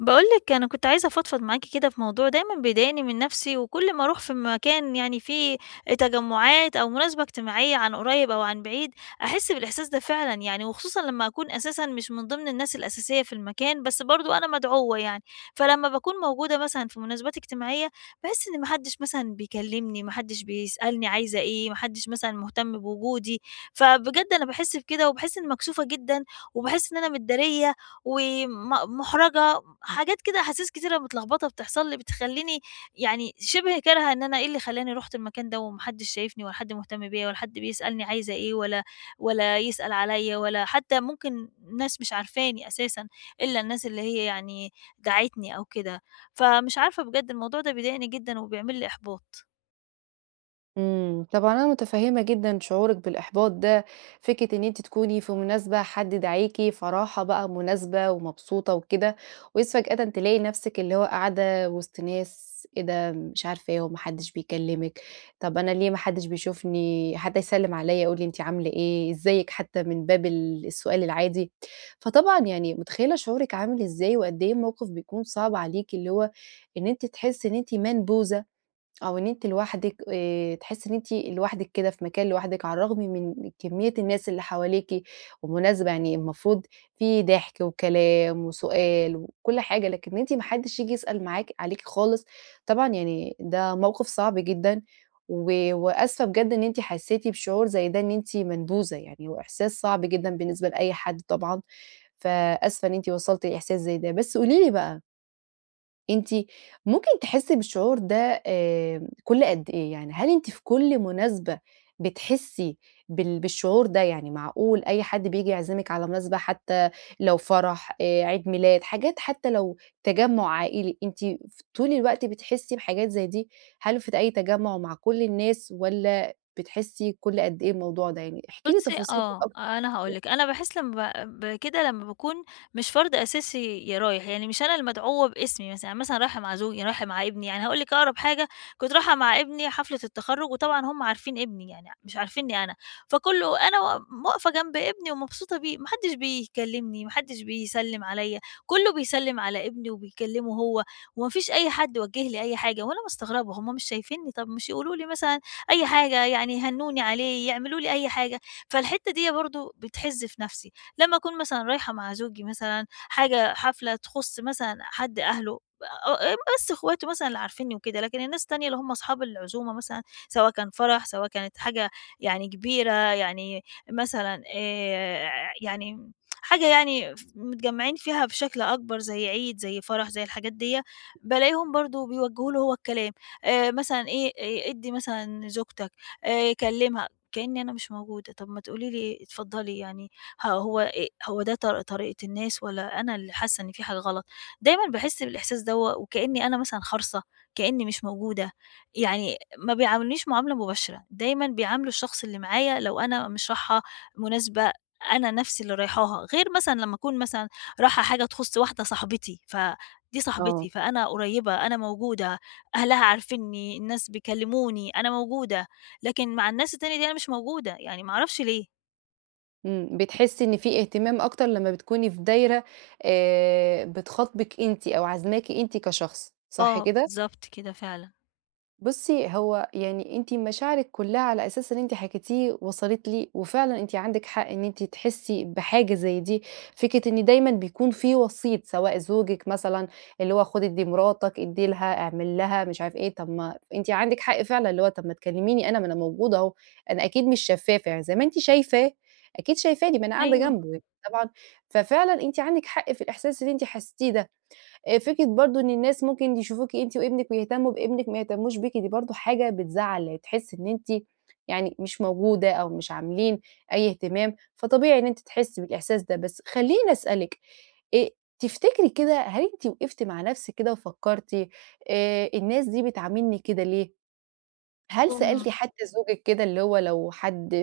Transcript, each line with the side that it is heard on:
left: باقول لِك أنا كنت عايزة أفضفض معاكِ كده في موضوع دايمًا بيضايقني من نَفْسي، وكل ما أروح في مكان يعني فيه تجمُّعات أو مناسبة اجتماعية عن قريب أو عن بعيد، أحِس بالإحساس ده فعلًا يعني، وخصوصًا لمّا أكون أساسًا مش من ضمن الناس الأساسية في المكان، بس برضه أنا مدعوّة يعني. فلمّا باكون موجودة مثلًا في مناسبات اجتماعية، باحِس إن ما حدّش مثلًا بيكلّمني، ما حدّش بيسألني عايزة إيه، ما حدّش مثلًا مهتم بوجودي، فبجد أنا باحِس بكده وباحِس إنّي مكسوفة جدًا وباحِس إن أنا متدارية وم مُحرَجة. حاجات كده، أحاسيس كتيرة متلخبطة بتحصل لي، بتخلّيني يعني شِبه كارهة، إن أنا إيه اللي خلّاني رُحت المكان ده وما حدش شايفني ولا حد مهتم بيّا ولا حد بيسألني عايزة إيه ولا يسأل عليّا، ولا حتى ممكن ناس مش عارفاني أساسًا، إلا الناس اللي هي يعني دعِتني أو كده، فمش عارفة بجد الموضوع ده بيضايقني جدًا وبيعمل لي إحباط.
right: طبعًا أنا متفهمة جدًا شعورِك بالإحباط ده، فكرة إن أنتِ تكوني في مناسبة حد دعاكِ، فرحة بقى مناسبة ومبسوطة وكده، وإذ فجأةً تلاقي نفسِك اللي هو قاعدة وسط ناس إيه ده مش عارفة إيه وما حدش بيكلمِك. طب أنا ليه ما حدش بيشوفني، حد يسلم عليَّ يقول لي أنتِ عاملة إيه، إزيك حتى من باب السؤال العادي. فطبعًا يعني متخيلة شعورِك عامل إزاي، وقد إيه الموقف بيكون صعب عليكِ، اللي هو إن أنتِ تحسي إن أنتِ منبوذة أو إن أنتِ لوحدِك تحسّي إن أنتِ لوحدِك كده في مكان لوحدِك، على الرغم من كمية الناس اللي حواليكِ، ومناسبة يعني المفروض في ضحك وكلام وسؤال وكل حاجة، لكن إن أنتِ ما حدّش ييجي يسأل معاكِ عليكِ خالص. طبعًا يعني ده موقف صعب جدًا، وآسفة بجد إن أنتِ حسّيتِ بشعور زي ده إن أنتِ منبوذة يعني، وإحساس صعب جدًا بالنسبة لأي حد طبعًا. فآسفة إن أنتِ وصلتِ لإحساس زي ده، بس قولي لي بقى أنتِ ممكن تحسّي بالشعور ده كل قد إيه؟ يعني هل أنتِ في كل مناسبة بتحسّي بالشعور ده؟ يعني معقول أي حد بييجي يعزمِك على مناسبة حتى لو فرح، عيد ميلاد، حاجات حتى لو تجمُّع عائلي، أنتِ طول الوقت بتحسّي بحاجات زي دي؟ هل في أي تجمُّع ومع كل الناس والّا بتحسّي كل قد إيه الموضوع ده؟ يعني احكي لي
left: بُصّي
right: تفاصيل كده
left: آه،
right: أكتر.
left: أنا هاقول لِك، أنا باحس لمّا بكده لمّا باكون مش فرد أساسي رايح، يعني مش أنا المدعوة باسمي مثلًا، يعني مثلًا رايحة مع زوجي، رايحة مع ابني، يعني هاقول لِك أقرب حاجة. كنت رايحة مع ابني حفلة التخرُّج، وطبعًا هُم عارفين ابني يعني، مش عارفينّي أنا، فكله أنا واقفة جنب ابني ومبسوطة بيه، ما حدّش بيكلّمني، ما حدّش بيسلّم عليّا، كله بيسلّم على ابني وبيكلّمه هو، وما فيش أي حد وجّه لي أي حاجة، وأنا مستغربة هُم مش شايفينّي، طَب مش يقولوا لي مثلًا أي حاجة، يعني يهنّوني عليه، يعملوا لي أي حاجة. فالحتّة ديّة برضه بتحِز في نَفْسي، لمّا أكون مثلًا رايحة مع زوجي مثلًا حاجة، حفلة تخُص مثلًا حد أهله، بس إخواته مثلًا اللي عارفينّي وكده، لكن الناس التانية اللي هم أصحاب العزومة مثلًا، سواء كان فرح، سواء كانت حاجة يعني كبيرة، يعني مثلًا يعني حاجة يعني ف متجمّعين فيها بشكل أكبر، زي عيد، زي فرح، زي الحاجات ديّة، بالاقيهم برضه بيوجّهوا له هو الكلام، مثلًا إيه، ادّي مثلًا زوجتك، كلّمها. كأني أنا مش موجودة، طب ما تقولي لي اتفضلي يعني. ه هو هو ده طريقة الناس، والّا أنا اللي حاسة إن في حاجة غلط؟ دايمًا باحس بالإحساس دوّة وكأني أنا مثلًا خرصة، كأني مش موجودة، يعني ما بيعاملونيش معاملة مباشرة، دايمًا بيعاملوا الشخص اللي معايا لو أنا مش رايحة مناسبة أنا نفسي اللي رايحاها. غير مثلًا لمّا أكون مثلًا رايحة حاجة تخُص واحدة صاحبتي، فدي
right: آه.
left: صاحبتي، فأنا قريبة، أنا موجودة، أهلها عارفينّي، الناس بيكلموني، أنا موجودة. لكن مع الناس التانية دي أنا مش موجودة، يعني ما أعرفش ليه.
right: إمم، بتحسّي إن في اهتمام أكتر لمّا بتكوني في دايرة بتخاطبِك أنتِ أو عازماكِ أنتِ كشخص، صح
left: آه،
right: كده؟
left: بالضبط كده فعلًا.
right: بُصّي، هو يعني أنتِ مشاعرِك كلّها على أساس اللي أنتِ حكيتيه وصلت لي، وفعلًا أنتِ عندِك حق إن أنتِ تحسّي بحاجة زي دي. فكرة إن دايمًا بيكون في وسيط سواء زوجِك مثلًا اللي هو خُد ادّي مراتك، ادّي لها، اعمل لها، مش عارف إيه، طَب ما أنتِ عندِك حق فعلًا اللي هو طَب ما تكلّميني أنا، ما أنا موجودة أهو. أنا أكيد مش شفّافة يعني زي ما أنتِ شايفاه، أكيد شايفاني ما أنا قاعدة
left: أيوه،
right: جنبه يعني طبعًا. ففعلًا أنتِ عندِك حق في الإحساس اللي أنتِ حسيتيه ده. فكرة برضه إن الناس ممكن يشوفوكِ أنتِ وابنِك ويهتمّوا بابنِك ما يهتمّوش بيكِ، دي برضه حاجة بتزعّل، تحسّي إن أنتِ يعني مش موجودة أو مش عاملين أي اهتمام، فطبيعي إن أنتِ تحسّي بالإحساس ده. بس خلّيني أسألِك، آآ تفتكري كده هل أنتِ وقفتِ مع نَفْسِك كده وفكّرتِ الناس دي بتعاملني كده ليه؟ هل
left: هم
right: سألتِ حتى زوجِك كده اللي هو لو حد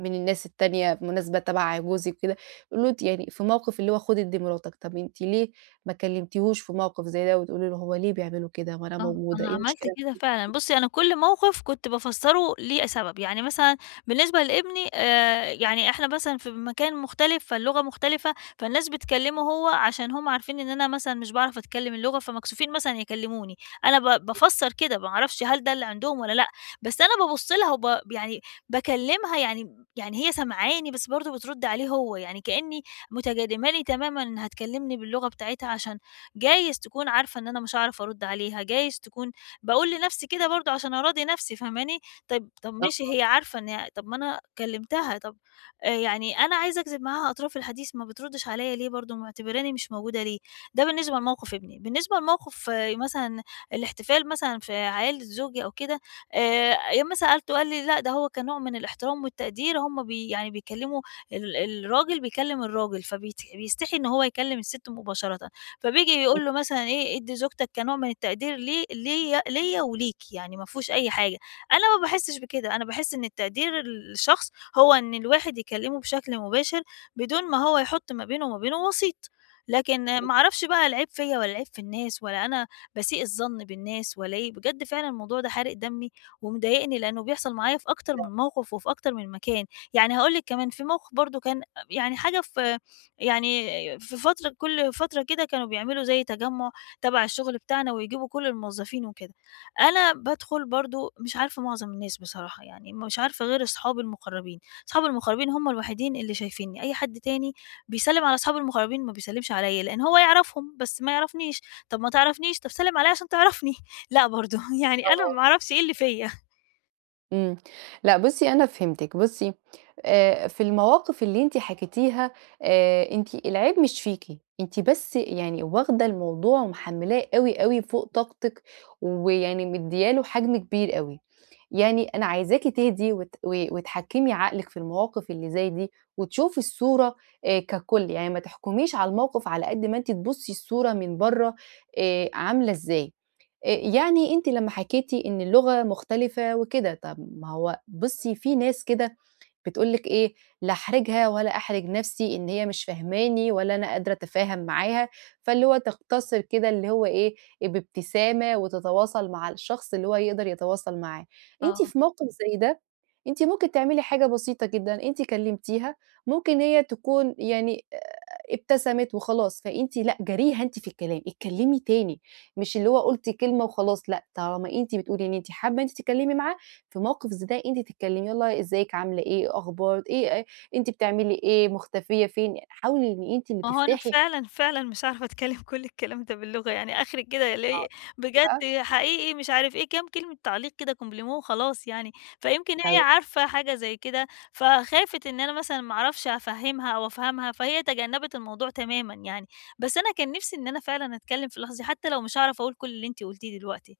right: من الناس التانية بمناسبة تبع جوزِك وكده، قولوا له أنتِ يعني في موقف اللي هو خدي ادّي مراتك، طب أنتِ ليه ما كلمتيهوش في موقف زي ده وتقولي له هو ليه بيعملوا كده ما أنا
left: آه،
right: موجودة،
left: أنا
right: إيه
left: عملت
right: المشكلة أمّا
left: كده
right: تيجي
left: فعلًا. بُصّي، أنا كل موقف كنت بافسّره ليه سبب، يعني مثلًا بالنسبة لابني، يعني إحنا مثلًا في مكان مختلف، فاللغة مختلفة، فالناس بتكلّمه هو عشان هُم عارفين إن أنا مثلًا مش باعرف أتكلّم اللغة، فمكسوفين مثلًا يكلّموني. أنا بافسّر كده، ما أعرفش هل ده اللي عندهم والّا لأ، بس أنا بابُص لها وب يعني باكلّمها، يعني هي سامعاني، بس برضه بترُد عليه هو، يعني كإنّي متجادماني تمامًا إنها تكلّمني باللغة بتاعتها، عشان جايز تكون عارفة إن أنا مش هاعرف أرُدّ عليها، جايز تكون. باقول لنفسي كده برضه عشان أراضي نفسي، فاهماني؟ طيب طب
right: آه،
left: ماشي، هي عارفة إن هي، طب ما أنا كلمتها، طب يعني أنا عايزة أجذب معاها أطراف الحديث، ما بتردّش عليَّ ليه؟ برضه معتبراني مش موجودة ليه؟ ده بالنسبة لموقف ابني. بالنسبة لموقف مثلًا الاحتفال مثلًا في عيلة زوجي أو كده، ياما سألته، قال لي: "لأ، ده هو كنوع من الاحترام والتقدير، هم بي يعني بيكلموا ال الراجل، بيكلم الراجل، فبيت بيستحي إن هو يكلم الست مباشرةً." فبييجي يقول له مثلًا إيه، ادّي زوجتك كنوع من التقدير، لي ليّا وليكِ، يعني ما فيهوش أي حاجة. أنا ما باحسّش بكده، أنا باحس إن التقدير للشخص هو إن الواحد يكلّمه بشكل مباشر، بدون ما هو يحُط ما بينه وما بينه وسيط. لكن ما أعرفش بقى العيب فيّا والّا العيب في الناس، والّا أنا باسيء الظن بالناس والّا إيه. بجد فعلًا الموضوع ده حارق دمي ومضايقني، لإنه بيحصل معايا في أكتر من موقف وفي أكتر من مكان. يعني هاقول لِك كمان في موقف برضه كان يعني حاجة في، يعني في فترة كل فترة كده كانوا بيعملوا زي تجمُّع تبع الشغل بتاعنا، ويجيبوا كل الموظفين وكده. أنا بادخل برضه مش عارفة معظم الناس بصراحة، يعني مش عارفة غير أصحابي المُقرّبين. أصحابي المُقرّبين هم الوحيدين اللي شايفينّي، أي حد تاني بيسلِّم على أصحابه المُقرّبين، ما بيسلِّمش عليّا، لإن هو يعرفهم بس ما يعرفنيش. طَب ما تعرفنيش، طَب سلِّم عليّا عشان تعرفني، لأ برضه، يعني أنا
right: آه،
left: ما أعرفش إيه اللي فيّا.
right: إمم. لأ بُصّي أنا فهمتِك. بُصّي في المواقف اللي أنتِ حكيتيها أنتِ العيب مش فيكِ، أنتِ بس يعني واخدة الموضوع ومحملاه أوي، أوي فوق طاقتِك، ويعني مديّة له حجم كبير أوي. يعني أنا عايزاكِ تهدي وت و وتحكّمي عقلِك في المواقف اللي زي دي، وتشوفي الصورة ككُل، يعني ما تحكميش على الموقف على قد ما أنتِ تبُصّي الصورة من برّه عاملة إزاي. يعني أنتِ لمّا حكيتِ إن اللغة مختلفة وكده، طَب ما هو بُصّي في ناس كده بتقول لِك إيه، لا أحرجها ولا أحرج نفسي إن هي مش فاهماني ولا أنا قادرة أتفاهم معاها، فاللي هو تقتصر كده اللي هو إيه، بابتسامة وتتواصل مع الشخص اللي هو يقدر يتواصل معاه. أنتِ
left: آه.
right: في موقف زي ده، أنتِ ممكن تعملي حاجة بسيطة جدًا، أنتِ كلمتيها، ممكن هي تكون يعني ابتسمت وخلاص، فأنتِ لأ جاريها أنتِ في الكلام، اتكلمي تاني، مش اللي هو قُلتِ كلمة وخلاص لأ، طالما أنتِ بتقولي إن أنتِ حابة إن أنتِ تتكلمي معاها في موقف زي ده أنتِ تتكلمي، يالّا إزيِك، عاملة إيه، أخبار إيه أنتِ بتعملي إيه، مختفية فين، يعني حاولي إن أنتِ اللي
left: ما هو أنا
right: تفتحي
left: فعلًا، فعلًا مش عارفة أتكلم كل الكلام ده باللغة، يعني آخري كده
right: آه،
left: ألاقي
right: إيه بقى
left: بجد، حقيقي مش عارف إيه، كام كلمة تعليق كده، compliment وخلاص يعني. فيمكن هي عارفة حاجة زي كده، فخافت إن أنا مثلًا ما أعرفش أفهّمها أو أفهمها، فهي تجنبت الموضوع تمامًا يعني. بس أنا كان نِفْسي إن أنا فعلًا أتكلم في اللحظة دي، حتى لو مش هاعرف أقول كل اللي أنتِ قُلتيه دلوقتي.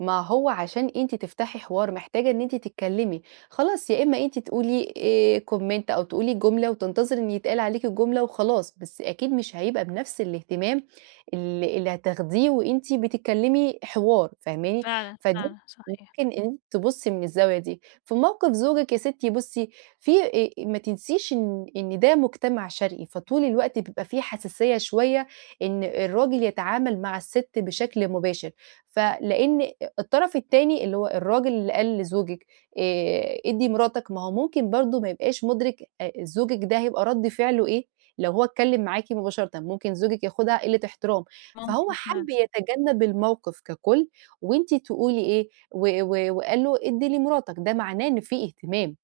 right: ما هو عشان أنتِ تفتحي حوار محتاجة إن أنتِ تتكلمي، خلاص يا إما أنتِ تقولي comment أو تقولي جملة وتنتظري إن يتقال عليكِ الجملة وخلاص، بس أكيد مش هيبقى بنفس الاهتمام اللي هتاخديه وأنتِ بتتكلمي حوار، فاهماني؟
left: فعلًا،
right: فدي
left: فعلًا صحيح.
right: ممكن إن أنتِ تبُصي من الزاوية دي. في موقف زوجِك يا ستي بُصي، في ما تنسيش إن ده مجتمع شرقي، فطول الوقت بيبقى في حساسية شوية إن الراجل يتعامل مع الست بشكل مباشر. فلإن الطرف التاني اللي هو الراجل اللي قال لزوجِك ادّي مراتك، ما هو ممكن برضه ما يبقاش مُدرِك زوجِك ده هيبقى رَد فعله إيه لو هو اتكلّم معاكِ مباشرةً، ممكن زوجِك ياخدها قِلّة احترام. فهو
left: ممكن فعلًا.
right: حَب يتجنّب الموقف ككُل وأنتِ تقولي إيه، و و وقال له ادّي لي مراتك، ده معناه إن في اهتمام.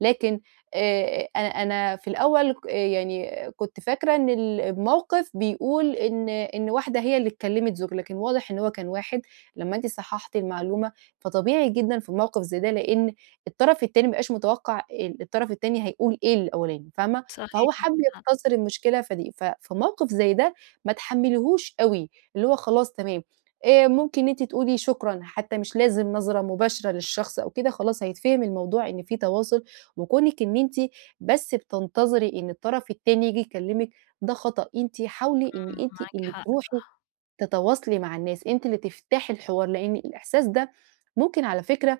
right: لكن أنا في الأول ك آه، يعني كنت فاكرة إن الموقف بيقول إن واحدة هي اللي كلّمت زوجها، لكن واضح إن هو كان واحد لمّا أنتِ صححتِ المعلومة. فطبيعي جدًا في موقف زي ده، لإن الطرف التاني ما بيبقاش متوقع الطرف التاني هيقول إيه للأولاني، فاهمة؟ فهو
left: صحيح
right: حَب
left: معاكِ حق.
right: يقتصر المشكلة فدي في موقف زي ده ما تحمّليهوش أوي، اللي هو خلاص تمام، ممكن أنتِ تقولي شكرًا، حتى مش لازم نظرة مباشرة للشخص أو كده، خلاص هيتفهم الموضوع إن في تواصل. وكونِك إن أنتِ بس بتنتظري إن الطرف التاني ييجي يكلمِك ده خطأ، أنتِ حاولي إن
left: إمم،
right: أنتِ
left: معاكِ
right: اللي
left: حق.
right: تروحي تتواصلي مع الناس، أنتِ اللي تفتحي الحوار. لإن الإحساس ده ممكن على فكرة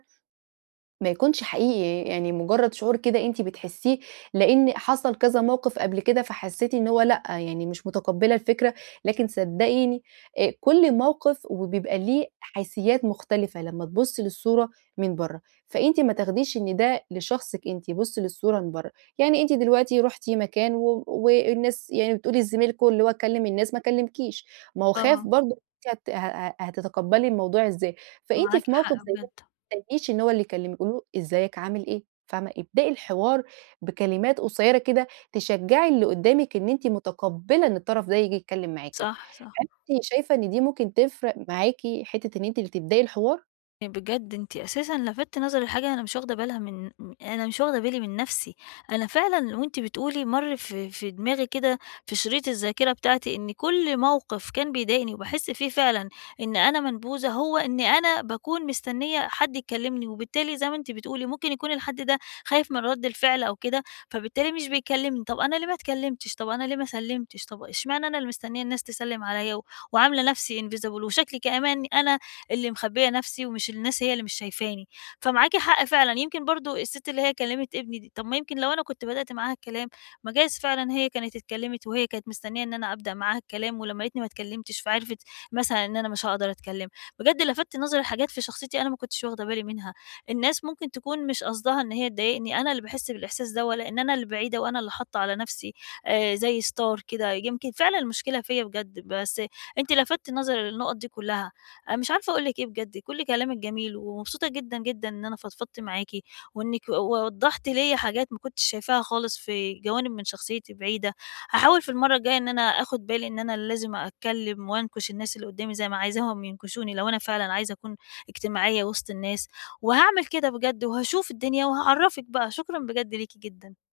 right: ما يكونش حقيقي، يعني مجرد شعور كده أنتِ بتحسّيه، لإن حصل كذا موقف قبل كده فحسّيتِ إن هو لأ، يعني مش متقبّلة الفكرة. لكن صدّقيني كل موقف وبيبقى ليه حيثيات مختلفة لمّا تبُصّي للصورة من برّه، فأنتِ ما تاخديش إن ده لشخصِك أنتِ، بُصّي للصورة من برّه، يعني أنتِ دلوقتي رُحتِ مكان والناس يعني بتقولي لزميلكم اللي هو كلّم الناس ما كلّمكيش، ما هو خاف
left: آه،
right: برضه أنتِ هت ه ه هتتقبّلي الموضوع إزاي، فأنتِ
left: معاكِ
right: في موقف
left: حق
right: زي
left: بجد.
right: تستنيش إن هو اللي يكلمِك، قولي له إزيك عامل إيه، فاهمة، ابدئي الحوار بكلمات قصيرة كده تشجّعي اللي قدّامِك إن أنتِ متقبّلة إن الطرف ده ييجي يتكلم معاكِ.
left: صح، صح.
right: أنتِ شايفة إن دي ممكن تفرق معاكِ حتّة إن أنتِ اللي تبدئي الحوار؟
left: يعني بجد أنتِ أساسًا لفتِّ نظري لحاجة أنا مش واخدة بالها من م أنا مش واخدة بالي من نفسي. أنا فعلًا وأنتِ بتقولي مَر في دماغي كده، في شريط الذاكرة بتاعتي، إن كل موقف كان بيضايقني وباحس فيه فعلًا إن أنا منبوذة، هو إن أنا باكون مستنية حد يكلمني، وبالتالي زي ما أنتِ بتقولي ممكن يكون الحد ده خايف من رد الفعل أو كده، فبالتالي مش بيكلمني. طب أنا ليه ما اتكلمتش؟ طب أنا ليه ما سلمتش؟ طب إشمعنى أنا اللي مستنية الناس تسلم عليَّ، وعاملة نفسي invisible، وشكلي كمان أنا اللي مخبية نفسي، ومش الناس هي اللي مش شايفاني. فمعاكِ حق فعلًا. يمكن برضه الست اللي هي كلمت ابني دي، طب ما يمكن لو أنا كنت بدأت معاها الكلام، ما جايز فعلًا هي كانت اتكلمت، وهي كانت مستنية إن أنا أبدأ معاها الكلام، ولمّا لقيتني ما اتكلمتش فعرفت مثلًا إن أنا مش هاقدر أتكلم. بجد لفَتّ نظري لحاجات في شخصيتي أنا ما كنتش واخدة بالي منها. الناس ممكن تكون مش قصدها إن هي تضايقني، أنا اللي باحس بالإحساس دوّة، لإن أنا اللي بعيدة وأنا اللي حاطة على نفسي زي ستار كده. يمكن فعلًا المشكلة فيّا بجد، بس أنتِ لفتِّ نظري للنقط دي كلها. أنا مش عارفة أقول لِك إيه بجد، كُلّ كلامِك جميل، ومبسوطة جدًا، جدًا إن أنا فضفضت معاكِ، وإنِّك وضّحتِ ليّا حاجات ما كنتش شايفاها خالص في جوانب من شخصيتي بعيدة. هاحاول في المرّة الجاية إن أنا آخد بالي إن أنا لازم أتكلّم وأنكش الناس اللي قدّامي زي ما عايزاهم ينكشوني، لو أنا فعلًا عايزة أكون اجتماعية وسط الناس. وهاعمل كده بجد، وهاشوف الدنيا وهاعرّفِك بقى. شكرًا بجد ليكِ جدًا.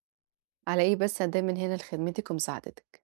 right: على إيه بس، أنا دايمًا هنا لخدمتِك ومساعدتِك.